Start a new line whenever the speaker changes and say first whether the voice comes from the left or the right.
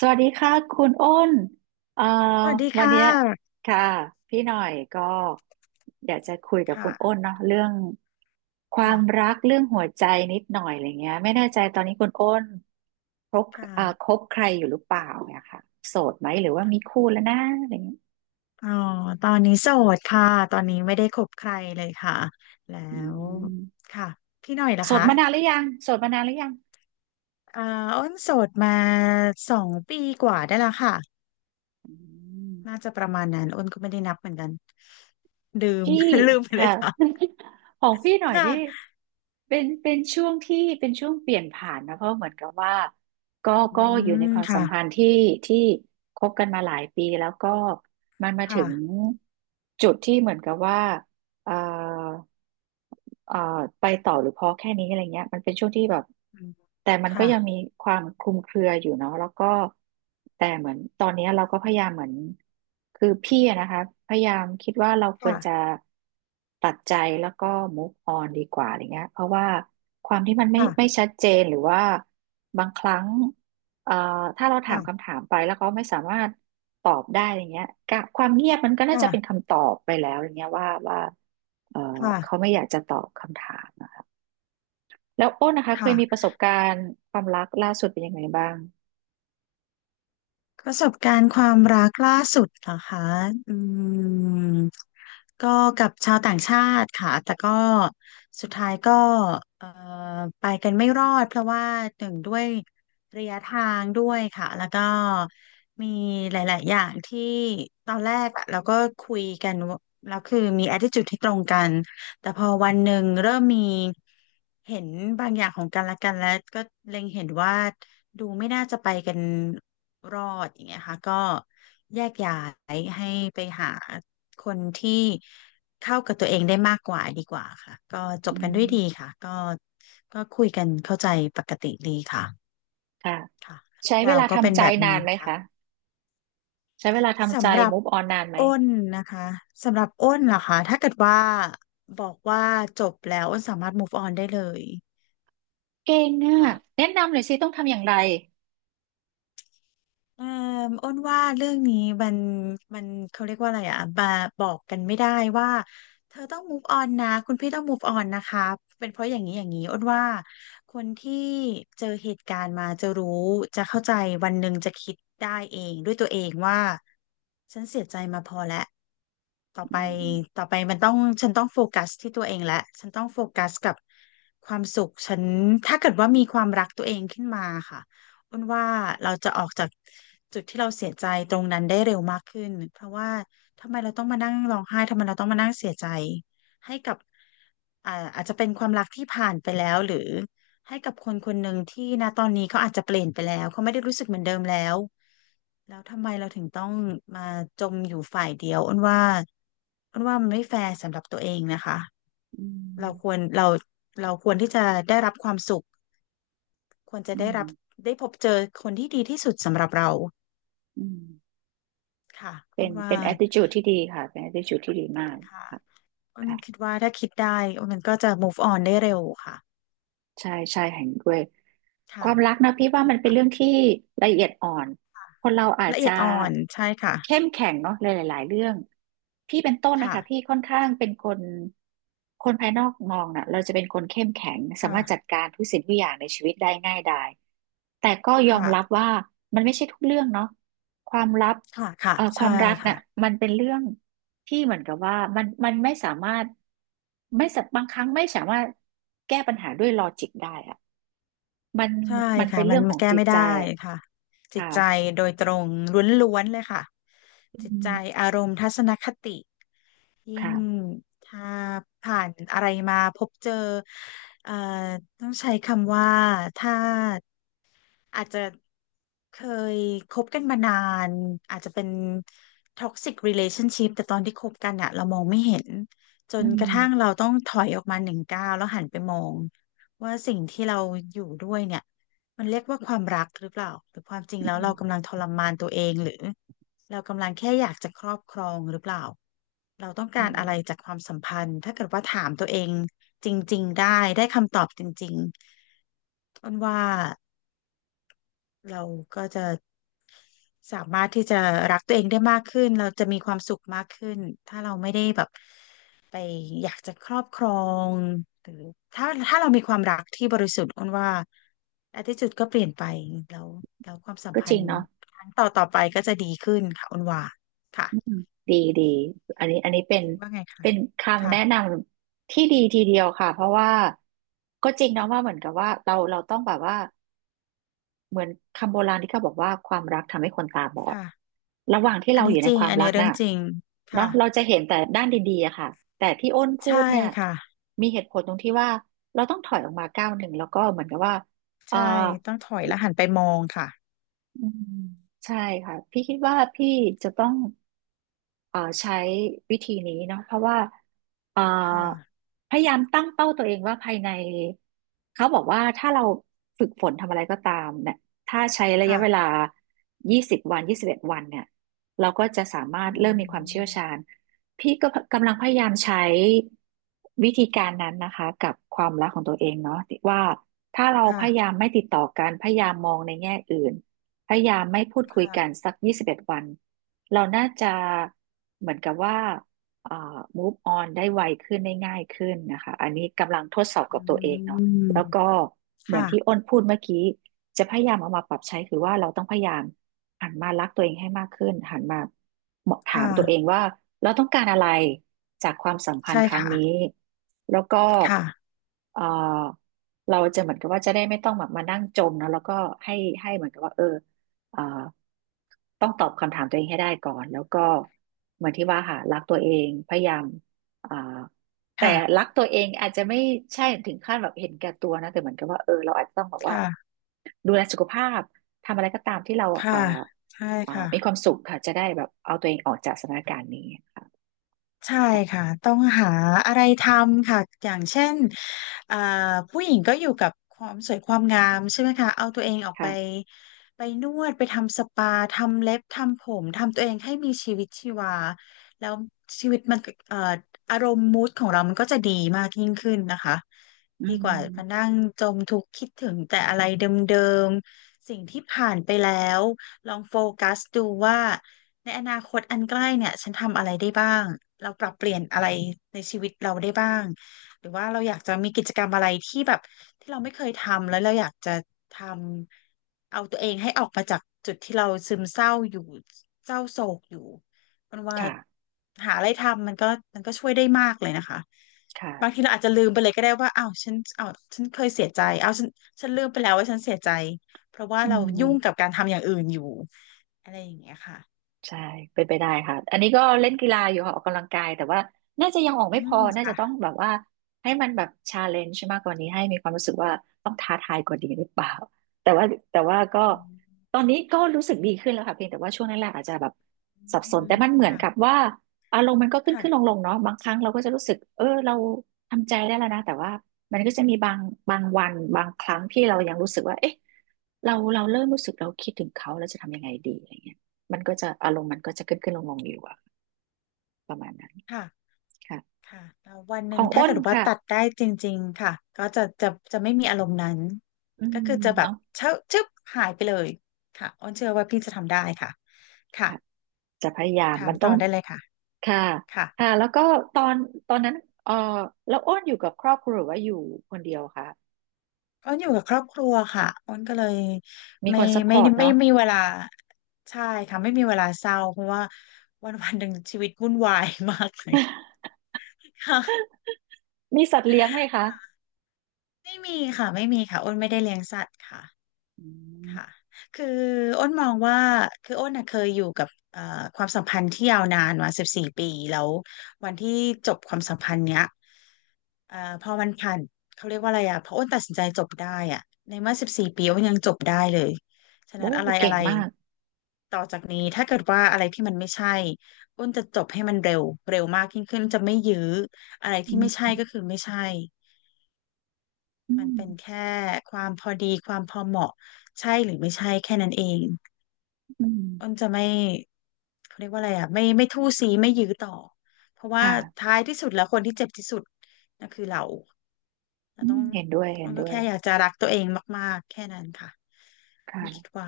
right: สวัสดีค่ะคุณอ้นเอ่อ
left: สวัสดี
right: วัน
left: ค่
right: เนี้ย
left: ะ
right: ค่ะพี่หน่อยก็อยากจะคุยกับคุ
left: ค่ะ
right: ณอ้นเนาะเรื่องความ
left: ค่ะ
right: รักเรื่องหัวใจนิดหน่อยอะไรเงี้ยไม่แน่ใจตอนนี้คุณอ้นคบ
left: ค
right: ค
left: ่ะ
right: บใครอยู่หรือเปล่าเนี่ยค่ะโสดไหมหรือว่ามีคู่แล้วนะอะไรเงี้ย
left: อ๋อตอนนี้โสดค่ะ ตอนนี้ไม่ได้คบใครเลยค่ะ แล้
right: อื
left: ว
right: ม
left: ค่ะพี่หน่อยล่ะ
right: โสดมานานห
left: คะ
right: รือยังโสดมานานหรือยัง
left: เอ่ออ้นโสดมา2 ปีกว่าได้แล้วค่ะ
right: อื
left: น่า
right: ม
left: จะประมาณนั้นอ้นก็ไม่ได้นับเหมือนกันลืม
right: พี่
left: ลืมไปเล
right: ค่ะ
left: ยค่ะ
right: ของพี่หน่อยนี่
left: ค่ะ
right: เป็นช่วงที่เป็นช่วงเปลี่ยนผ่านนะเพราะเหมือนกับว่าก็
left: อื
right: ก็อยู่ใน
left: ม
right: ความสั
left: ค่ะ
right: มพันธ์ที่คบกันมาหลายปีแล้วก็มันมาถึ
left: ค่ะ
right: งจุดที่เหมือนกับว่าเอ่อ เอ่อไปต่อหรือพอแค่นี้อะไรเงี้ยมันเป็นช่วงที่แบบ
left: อืม
right: แต่มันก็
left: ค่ะ
right: ยังมีความคลุมเครืออยู่เนาะแล้วก็แต่เหมือนตอนเนี้ยเราก็พยายามเหมือนคือพี่อะนะคะพยายามคิดว่าเราควร
left: ค่ะ
right: จะตัดใจแล้วก็ move on ดีกว่าอะไรเงี้ยเพราะว่าความที่มันไม่
left: ค่ะ
right: ไม่ชัดเจนหรือว่าบางครั้ง เอ่อถ้าเราถาม
left: ค่ะ
right: คำถามไปแล้วเขาไม่สามารถตอบได้อย่างเงี้ยกะความเงียบมันก็น่าจะเป็น
left: ค่ะ
right: คำตอบไปแล้วอย่างเงี้ยว่าเอ่อ
left: ค่ะ
right: เขาไม่อยากจะตอบคำถามนะคะแล้วโอ้นนะคะเคยมีป
left: ค่ะ
right: ระสบการณ์ความรักล่าสุดเป็นยังไงบ้าง
left: ประสบการณ์ความรักล่าสุดเหรอคะอืมก็กับชาวต่างชาติค่ะแต่ก็สุดท้ายก็เอ่อไปกันไม่รอดเพราะว่าหนึ่งด้วยระยะทางด้วยค่ะแล้วก็มีหลายๆอย่างที่ตอนแรกอะเราก็คุยกันว่าแล้วคือมี attitude ที่ตรงกันแต่พอวันหนึ่งเริ่มมีเห็นบางอย่างของกันและกันแล้วก็เล็งเห็นว่าดูไม่น่าจะไปกัน รอดอย่างเงี้ยค่ะก็แยกย้ายให้ไปหาคนที่เข้ากับตัวเองได้มากกว่าดีกว่าค่ะก็จ
right: อื
left: บกันด้ว
right: ม
left: ยดีค่ะก็ก็คุยกันเข้าใจปกติดีค่ะ
right: ค่ะ
left: ค่ะเรื่อ
right: ใช้
left: ง
right: เว
left: ราว
right: ลา
left: ก็เป็น
right: ทำใจ
left: แบบ
right: นา
left: นี้
right: นไหม
left: ค่ะ
right: คะใช้เวลาทำใจ
left: สำหรับ
right: move on นานไหม
left: อ้นนะคะสำหรับอ้นล่ะคะถ้าเกิดว่าบอกว่าจบแล้วอ้นสามารถ move on ได้เลย
right: เก่งอ
left: ค่ะ
right: ่ะแนะนำหน่อยสิต้องทำอย่างไร
left: เอ่ออ้นว่าเรื่องนี้มันมันเขาเรียกว่าอะไรอ่ะบอกกันไม่ได้ว่าเธอต้อง move on นะคุณพี่ต้อง move on นะคะเป็นเพราะอย่างนี้อย่างนี้อ้นว่าคนที่เจอเหตุการณ์มาจะรู้จะเข้าใจวันหนึ่งจะคิดได้เองด้วยตัวเองว่าฉันเสียใจมาพอแล้วต่อ
right: อื
left: ไปต่
right: ม
left: อไปมันต้องฉันต้องโฟกัสที่ตัวเองและฉันต้องโฟกัสกับความสุขฉันถ้าเกิดว่ามีความรักตัวเองขึ้นมาค่ะ อ้นว่าเราจะออกจากจุดที่เราเสียใจตรงนั้นได้เร็วมากขึ้นเพราะว่าทำไมเราต้องมานั่งร้องไห้ทำไมเราต้องมานั่งเสียใจให้กับอาจจะเป็นความรักที่ผ่านไปแล้วหรือให้กับคนคนหนึ่งที่ณตอนนี้เขาอาจจะเปลี่ยนไปแล้วเขาไม่ได้รู้สึกเหมือนเดิมแล้วแล้วทำไมเราถึงต้องมาจมอยู่ฝ่ายเดียวอ้นว่ามันไม่แฟร์สำหรับตัวเองนะคะ
right: อื
left: เราคว
right: ม
left: รเราเราควรที่จะได้รับความสุขควรจะ
right: อื
left: ได้รับ
right: ม
left: ได้พบเจอคนที่ดีที่สุดสำหรับเรา
right: อืม
left: ค่ะอ้
right: เป็น
left: นว่า
right: เป็น attitude ที่ดีค่ะเป็น attitude ที่ดีมาก
left: ค่ะ
right: ค่ะ
left: อ้น
right: ค่ะ
left: คิดว่าถ้าคิดได้อ้นมันก็จะ move on ได้เร็วค่ะ
right: ใช่ใช่เห็นด้วยค
left: ค่ะ
right: วามรักนะพี่
left: ใช่
right: ว่า
left: ไหม
right: มันเป็น
left: คะ
right: เรื่องที่ละเอียดอ่อน
left: ค่ะ
right: คนเราอาจ
left: ละเอี
right: จะ
left: ยดอ่อนใช่ค่ะ
right: เข้มแข็งเนาะหลายๆเรื่องพี่เป็นต้นนะ
left: ค่ะ
right: คะพี่ค่อนข้างเป็นคนคนภายนอกมองน่ะเราจะเป็นคนเข้มแข็งสามารถจัด
left: ค่ะ
right: การทุกสิ่งทุกอย่างในชีวิตได้ง่ายดายแต่ก็ยอมรับ
left: ค่ะ
right: ว่ามันไม่ใช่ทุกเรื่องเนาะความลับ
left: ค่ะค่ะ
right: ควา
left: ใช่
right: มรักน่ะ
left: ค่ะ
right: มันเป็นเรื่อง ที่เหมือนกับว่ามันไม่สามารถไม่สะบางครั้งไม่สามารถแก้ปัญหาด้วยลอจิกได้อะมัน
left: ใช่
right: มัน
left: ค่ะ
right: เป็น
left: มั
right: เรื่
left: น
right: องข
left: มั
right: อ
left: น
right: ง
left: แก้
right: จิต
left: ไม่
right: ใจ
left: ได้ค่ะจิต
right: ค่ะ
left: ใจโดยตรงล้วนๆเลยค่ะจิต
right: อื
left: ใจ
right: ม
left: อารมณ์ทัศนคติยิ่ง
right: ค่ะ
left: ถ้าผ่านอะไรมาพบเจอเอ่อต้องใช้คำว่าถ้า อาจจะเคยคบกันมานานอาจจะเป็นท็อกซิก relationship แต่ตอนที่คบกันอะเรามองไม่เห็นจ
right: อื
left: นกระทั่ง
right: ม
left: เราต้องถอยออกมา1 ก้าวแล้วหันไปมองว่าสิ่งที่เราอยู่ด้วยเนี่ยมันเรียกว่าความรักหรือเปล่าหรือความจริง
right: อื
left: แล้ว
right: ม
left: เรากำลังทรมานตัวเองหรือเรากำลังแค่อยากจะครอบครองหรือเปล่าเราต้อง
right: อื
left: การ
right: ม
left: อะไรจากความสัมพันธ์ถ้าเกิดว่าถามตัวเองจริงๆได้คำตอบจริงๆอ้นว่าเราก็จะ สามารถที่จะรักตัวเองได้มากขึ้น เราจะมีความสุขมากขึ้น ถ้าเราไม่ได้แบบไปอยากจะครอบครองหรือถ้าเรามีความรักที่บริสุทธิ์อ้นว่า attitude ก็เปลี่ยนไปแล้วแล้วความสัม
right: ก็
left: พั
right: จริ
left: น
right: ง
left: ธ์
right: เนาะ
left: ครั้งต่อไปก็จะดีขึ้นค่ะอ้นว่าค่ะ
right: อืมดีดีอันนี้อันนี้เป็น
left: คิดว่าไงคะ
right: เป็นคำแนะน
left: ค่ะ
right: ำที่ดีทีเดียวค่ะเพราะว่าก็จริงเนาะว่าเหมือนกับว่าเราต้องแบบว่า เหมือนคำโบราณที่เขาบอกว่าความรักทำให้คนตาบอด
left: ค่ะ
right: ระหว่างที่
left: อัน
right: เราอ
left: นี้
right: ยู่ใน
left: จริ
right: ค
left: ง
right: วาม
left: อัน
right: รั
left: นี้
right: ก
left: เรื่อ
right: น่ะ
left: งจริง
right: เนาะ
left: ค่ะ
right: เราจะเห็นแต่ด้านดีๆอะค่ะแต่ที่อ้นพู
left: ใช่
right: ดเนี่ย
left: ค่ะ
right: มีเหตุผลตรงที่ว่าเราต้องถอยออกมาก้าวหนึ่งแล้วก็เหมือนกับว่าเออ
left: ใช่ต้องถอยแล้วหันไปมองค่ะ
right: อืมใช่ค่ะพี่คิดว่าพี่จะต้อง ใช้วิธีนี้เนาะเพราะว่าเอ่อ
left: ค่ะ
right: พยายามตั้งเป้าตัวเองว่าภายในเขาบอกว่าถ้าเราฝึกฝนทำอะไรก็ตามเนี่ยถ้าใช้ระยะเวลา
left: ค่ะ
right: 20วัน21วันเนี่ยเราก็จะสามาร
left: อื
right: ถเริ่มมีความเชี่
left: ม
right: ยวชาญพี่ก็กำลังพยายามใช้วิธีการนั้นนะคะกับความรักของตัวเองเนาะว่าถ้าเราพยา
left: ค่ะ
right: ยามไม่ติดต่อกันพยายามมองในแง่อื่นพยายามไม่พูดคุยกัน
left: ค่ะ
right: สัก21วัน เราน่าจะเหมือนกับว่าเอ่อ move on ได้ไวขึ้นได้ง่ายขึ้นนะคะอันนี้กำลังทดสอบ
left: อื
right: กับตัวเองเนาะ
left: ม
right: แล้วก็เหมือนที่
left: ค่ะ
right: อ้นพูดเมื่อกี้จะพยายามเอามาปรับใช้คือว่าเราต้องพยายามหันมารักตัวเองให้มากขึ้นหันมาถา
left: ค่ะ
right: มตัวเองว่าเราต้องการอะไรจากความสัมพัน
left: ใช่
right: ธ์ครั้ง
left: ค่ะ
right: นี้แล้วก็
left: ค่ะ
right: เอ่อเราจะเหมือนกับว่าจะได้ไม่ต้องแบบมานั่งจมเนอะแล้วก็ให้ให้เหมือนกับว่าเออ เอ่อต้องตอบคำถามตัวเองให้ได้ก่อนแล้วก็เหมือนที่ว่าค่ะรักตัวเองพยายามเอ่อแต่
left: ค่ะ
right: รักตัวเองอาจจะไม่ใช่ถึงขั้นแบบเห็นแก่ตัวนะแต่เหมือนกับว่าเออเราอาจจะต้องแบบว่า
left: ค่ะ
right: ดูแลสุขภาพทำอะไรก็ตามที่เรา
left: ค่ะใช่ค่ะ
right: มีความสุขค่ะจะได้แบบเอาตัวเองออกจากสถานการณ์นี้ค่ะ
left: ใช่
right: ค่ะ
left: ค่ะต้องหาอะไรทำค่ะอย่างเช่นอ่าผู้หญิงก็อยู่กับความสวยความงามใช่ไหมคะเอาตัวเองออกไป
right: ค่ะ
left: ไปนวดไปทำสปาทำเล็บทำผมทำตัวเองให้มีชีวิตชีวาแล้วชีวิตมันเอ่ออารมณ์มูดของเรามันก็จะดีมากยิ่งขึ้นนะคะ
right: อื
left: ดีกว่ามา
right: ม
left: นั่งจมทุกข์คิดถึงแต่อะไรเดิมๆสิ่งที่ผ่านไปแล้วลองโฟกัสดูว่า ในอนาคตอันใกล้เนี่ยฉันทำอะไรได้บ้างเราปรับเปลี่ยนอะไรในชีวิตเราได้บ้างหรือว่าเราอยากจะมีกิจกรรมอะไรที่แบบที่เราไม่เคยทำแล้วเราอยากจะทำเอาตัวเองให้ออกมาจากจุดที่เราซึมเศร้าอยู่เศร้าโศกอยู่มันว่า
right: ค่ะ
left: หาอะไรทำมันก็ช่วยได้มากเลยนะคะ
right: ค่ะ
left: บางทีเราอาจจะลืมไปเลยก็ได้ว่าอ้าวฉันเคยเสียใจอ้าวฉันลืมไปแล้วว่าฉันเสียใจเพราะว่า
right: อื
left: เรายุ่งกับ
right: ม
left: การทำอย่างอื่นอยู่อะไรอย่างเงี้ยค่ะ
right: ใช่เป็นไปได้ค่ะอันนี้ก็เล่นกีฬาอยู่ค่ะออกกำลังกายแต่ว่าน่าจะยังออก
left: อื
right: ไม่พอ
left: ม
right: น่าจะต้อง
left: ค่ะ
right: แบบว่าให้มันแบบชาเลนจ์มากกว่านี้ให้มีความรู้สึกว่าต้องท้าทายกว่านี้หรือเปล่าแต่ว่าแต่ว่าก็
left: อื
right: ตอนนี้ก็รู้สึกดีขึ้นแล้วค่ะเพียงแต่ว่าช่วงแรกๆอาจจะแบบสับสนแต่
left: ม
right: มันเหมือน
left: ค่ะ
right: กับว่าอารมณ์มันก็ขึ้นขึ้นลง
left: ค่ะ
right: ลงเนาะบางครั้งเราก็จะรู้สึกเออเราทำใจได้แล้วนะแต่ว่ามันก็จะมีบางวันบางครั้งที่เรายังรู้สึกว่าเอ๊ะเราเริ่มรู้สึกเราคิดถึงเขาแล้วจะทำยังไงดีอะไรเงี้ย มันก็จะอารมณ์มันก็จะขึ้นขึ้นลงลงอยู่อะประมาณนั้น
left: ค่ะ
right: ค่ะ
left: ค่ะแต่วันห
right: ข
left: นึ่ง
right: อง
left: ถ้า
right: อ้น
left: เกิดว่า
right: ค่ะ
left: ตัดได้จริงๆค่ะก็จะไม่มีอารมณ์นั้น
right: อื
left: ก็
right: ม
left: คือจะแบบ
right: เนาะ
left: เชิบชึบหายไปเลยค่ะอ้นเชื่อว่าพี่จะทำได้ค่ะค่ะ
right: ค่ะจะพยายาม
left: ถาม
right: มันต้
left: ต่
right: อ
left: อ
right: ง
left: ได้เลยค่ะ
right: ค่ะ
left: ค่ะ
right: ค่ะแล้วก็ตอนตอนนั้นเออแล้วอ้นอยู่กับครอบครัวหรือว่าอยู่คนเดียวคะ
left: อ้นอยู่กับครอบครัวค่ะอ้นก็เลย
right: มี
left: ไม่
right: คนซัพพ
left: ไม่
right: อร์ต
left: ไม่ไม่
right: เนาะ
left: ไมมีเวลาใช่ค่ะไม่มีเวลาเศร้าเพราะว่าวันวันหนึ่งชีวิตวุ่นวายมากเลยค่ะ
right: มีสัตว์เลี้ยงไหมคะ
left: ไม่มีค่ะไม่มีค่ะอ้นไม่ได้เลี้ยงสัตว์ค่ะ
right: อืม
left: ค่ะคืออ้นมองว่า คืออ้นน่ะเคยอยู่กับความสัมพันธ์ที่ยาวนานมาสิบสี่ปีแล้ววันที่จบความสัมพันธ์เนี้ยพอมันผ่านเขาเรียกว่าอะไรอ่ะพออ้นตัดสินใจจบได้อ่ะในเมื่อสิบสี่ปีอ้นยังจบได้เลย ฉะ
right: โอ้
left: นั้นอะไร
right: เก่
left: อะ
right: ง
left: ไร
right: มาก
left: ต่อจากนี้ ถ้าเกิดว่าอะไรที่มันไม่ใช่ อ้นจะจบให้มันเร็ว เร็วมากยิ่งขึ้นจะไม่ยื้ออะไรที่
right: อื
left: ไม่ใช่
right: ม
left: ก็คือไม่ใช่
right: อื
left: มัน
right: ม
left: เป็นแค่ความพอดีความพอเหมาะใช่หรือไม่ใช่แค่นั้นเอง
right: อื
left: อ้น
right: ม
left: จะไม่เขาเรียกว่าอะไรอ่ะไม่ทู่ซีไม่ยื้อต่อเพราะว่า
right: ค่ะ
left: ท้ายที่สุดแล้วคนที่เจ็บที่สุดนั่นคือเราเรา
right: อื
left: ต้อ
right: ม
left: ง
right: เห็นด้วยเห็
left: อ้
right: น
left: น
right: ด้
left: ก็
right: วย
left: แค่อยากจะรักตัวเองมากๆแค่นั้นค่ะอ้นคิด
right: ค่ะ
left: ว่า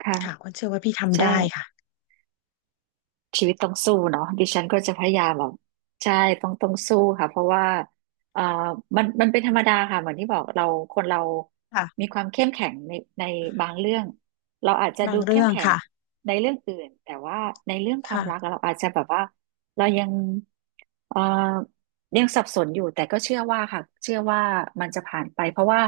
right: ค่ะ
left: ค่ะอ้นเชื่อว่าพี่ทำ
right: ใช่
left: ได้ค่ะ
right: ชีวิตต้องสู้เนาะดิฉันก็จะพยายามแบบใช่ต้องสู้ค่ะเพราะว่าเอ่อมันมันเป็นธรรมดาค่ะเหมือนที่บอกเราคนเรา
left: ค่ะ
right: มีความเข้มแข็งในบางเรื่องเราอาจจะ
left: บา
right: ดู
left: ง
right: เข้
left: เรื่
right: ม
left: อง
right: แข็ง
left: ค่ะ
right: ในเรื่องอื่นแต่ว่าในเรื่องความ
left: ค่ะ
right: รักอะเราอาจจะแบบว่าเรายังเอ่อยังสับสนอยู่แต่ก็เชื่อว่าค่ะเชื่อว่ามันจะผ่านไปเพราะว่า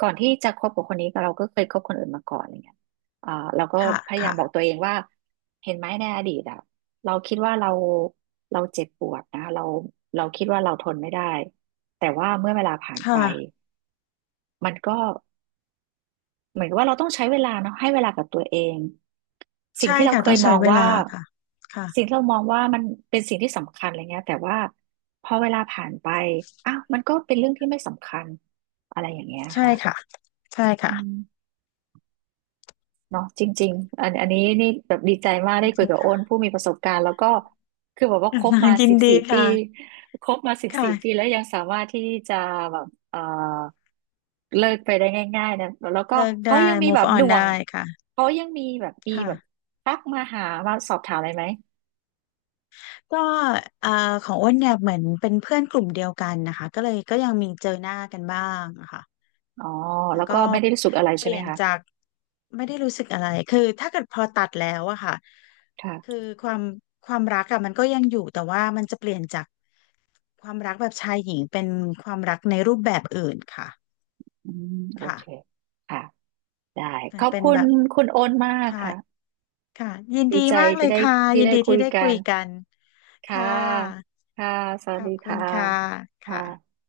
right: ก่อนที่จะคบกับคนนี้เราก็เคยคบคนอื่นมาก่อนอะไรเงี้ย อ่าแล้วก็
left: ค่ะ
right: พยายามบอก
left: ค่ะ
right: ตัวเองว่าเห็นไหมในอดีตอ่ะเราคิดว่าเราเจ็บปวดนะเราคิดว่าเราทนไม่ได้แต่ว่าเมื่อเวลาผ่านไป
left: ค่ะ
right: มันก็เหมือนกับว่าเราต้องใช้เวลาเนาะให้เวลากับตัวเองสิ่ง
left: ใช่
right: ที่เรา
left: ค่ะ
right: เค
left: ต้อ
right: ย
left: ง
right: ม
left: ใช้
right: อง
left: เว
right: ว่า
left: ลาค่ะค่ะ
right: สิ่งที่เรามองว่ามันเป็นสิ่งที่สำคัญอะไรเงี้ยแต่ว่าพอเวลาผ่านไปอ้าวมันก็เป็นเรื่องที่ไม่สำคัญอะไรอย่างเงี้ย
left: ใช่
right: ค่ะ
left: ค่ะใช่ค่ะ
right: อืม เนาะจริงๆอันนี้นี่แบบดีใจมาก
left: จ
right: ได้คุ
left: ริ
right: ย
left: ง
right: กับ
left: ๆ
right: โอ
left: ค่ะ
right: นผู้มีประสบการณ์แล้วก็คือแบบว่าคบมา
left: ยิ
right: สิ
left: น
right: บ
left: ดี
right: สี่ปี
left: ค่ะ
right: คบมาสิบสี่ปี
left: ค่ะ
right: แล้วยังสามารถที่จะแบบเลิกไปได้ง่ายๆนะแล้วก็
left: เลิก
right: เขา
left: ได้
right: ยังมีแบ
left: move
right: บ
left: on
right: ด่วง
left: ได้ค่ะ
right: เขายังมีแบบมี
left: ค่ะ
right: แบบทักมาหามาสอบถามอะไรไหม
left: ก็เอ่ของอ้นเนี่ยเหมือนเป็นเพื่อนกลุ่มเดียวกันนะคะ ก็เลยก็ยังมีเจอหน้ากันบ้างอะค่ะ
right: อ๋อ
left: แต่
right: แล้ว
left: ก็
right: ก็ไม่ได้รู้สึกอะไร
left: เป
right: ใช่ไห
left: ลี่
right: ม
left: ยน
right: คะ
left: จากไม่ได้รู้สึกอะไรคือถ้าเกิดพอตัดแล้วอะค่ะคือ
right: ค่ะ
left: ความความรักอะมันก็ยังอยู่แต่ว่ามันจะเปลี่ยนจากความรักแบบชายหญิงเป็นความรักในรูปแบบอื่นค่ะ
right: อืมโอเค
left: ค่ะ
right: ค่ะได้ขอบ
left: เป็น
right: คุ
left: แบ
right: ณ
left: บ
right: คุณโอนมาก
left: ค่ะ
right: ค่ะ
left: ค่ะยิน
right: ดี
left: ดี
right: ใจ
left: มากเล
right: ที่
left: ย
right: ได้
left: ค่ะ
right: ที่
left: ยิน
right: ได้
left: ดี
right: คุ
left: ที่
right: ย
left: ได้คุ
right: กั
left: ย
right: น
left: กัน
right: ค่ะ
left: ค่ะ
right: ค่ะสวั
left: ข
right: ส
left: อ
right: ดี
left: บคุณ
right: ค่ะ
left: ค่ะ
right: ค
left: ค่ะ
right: ่ะ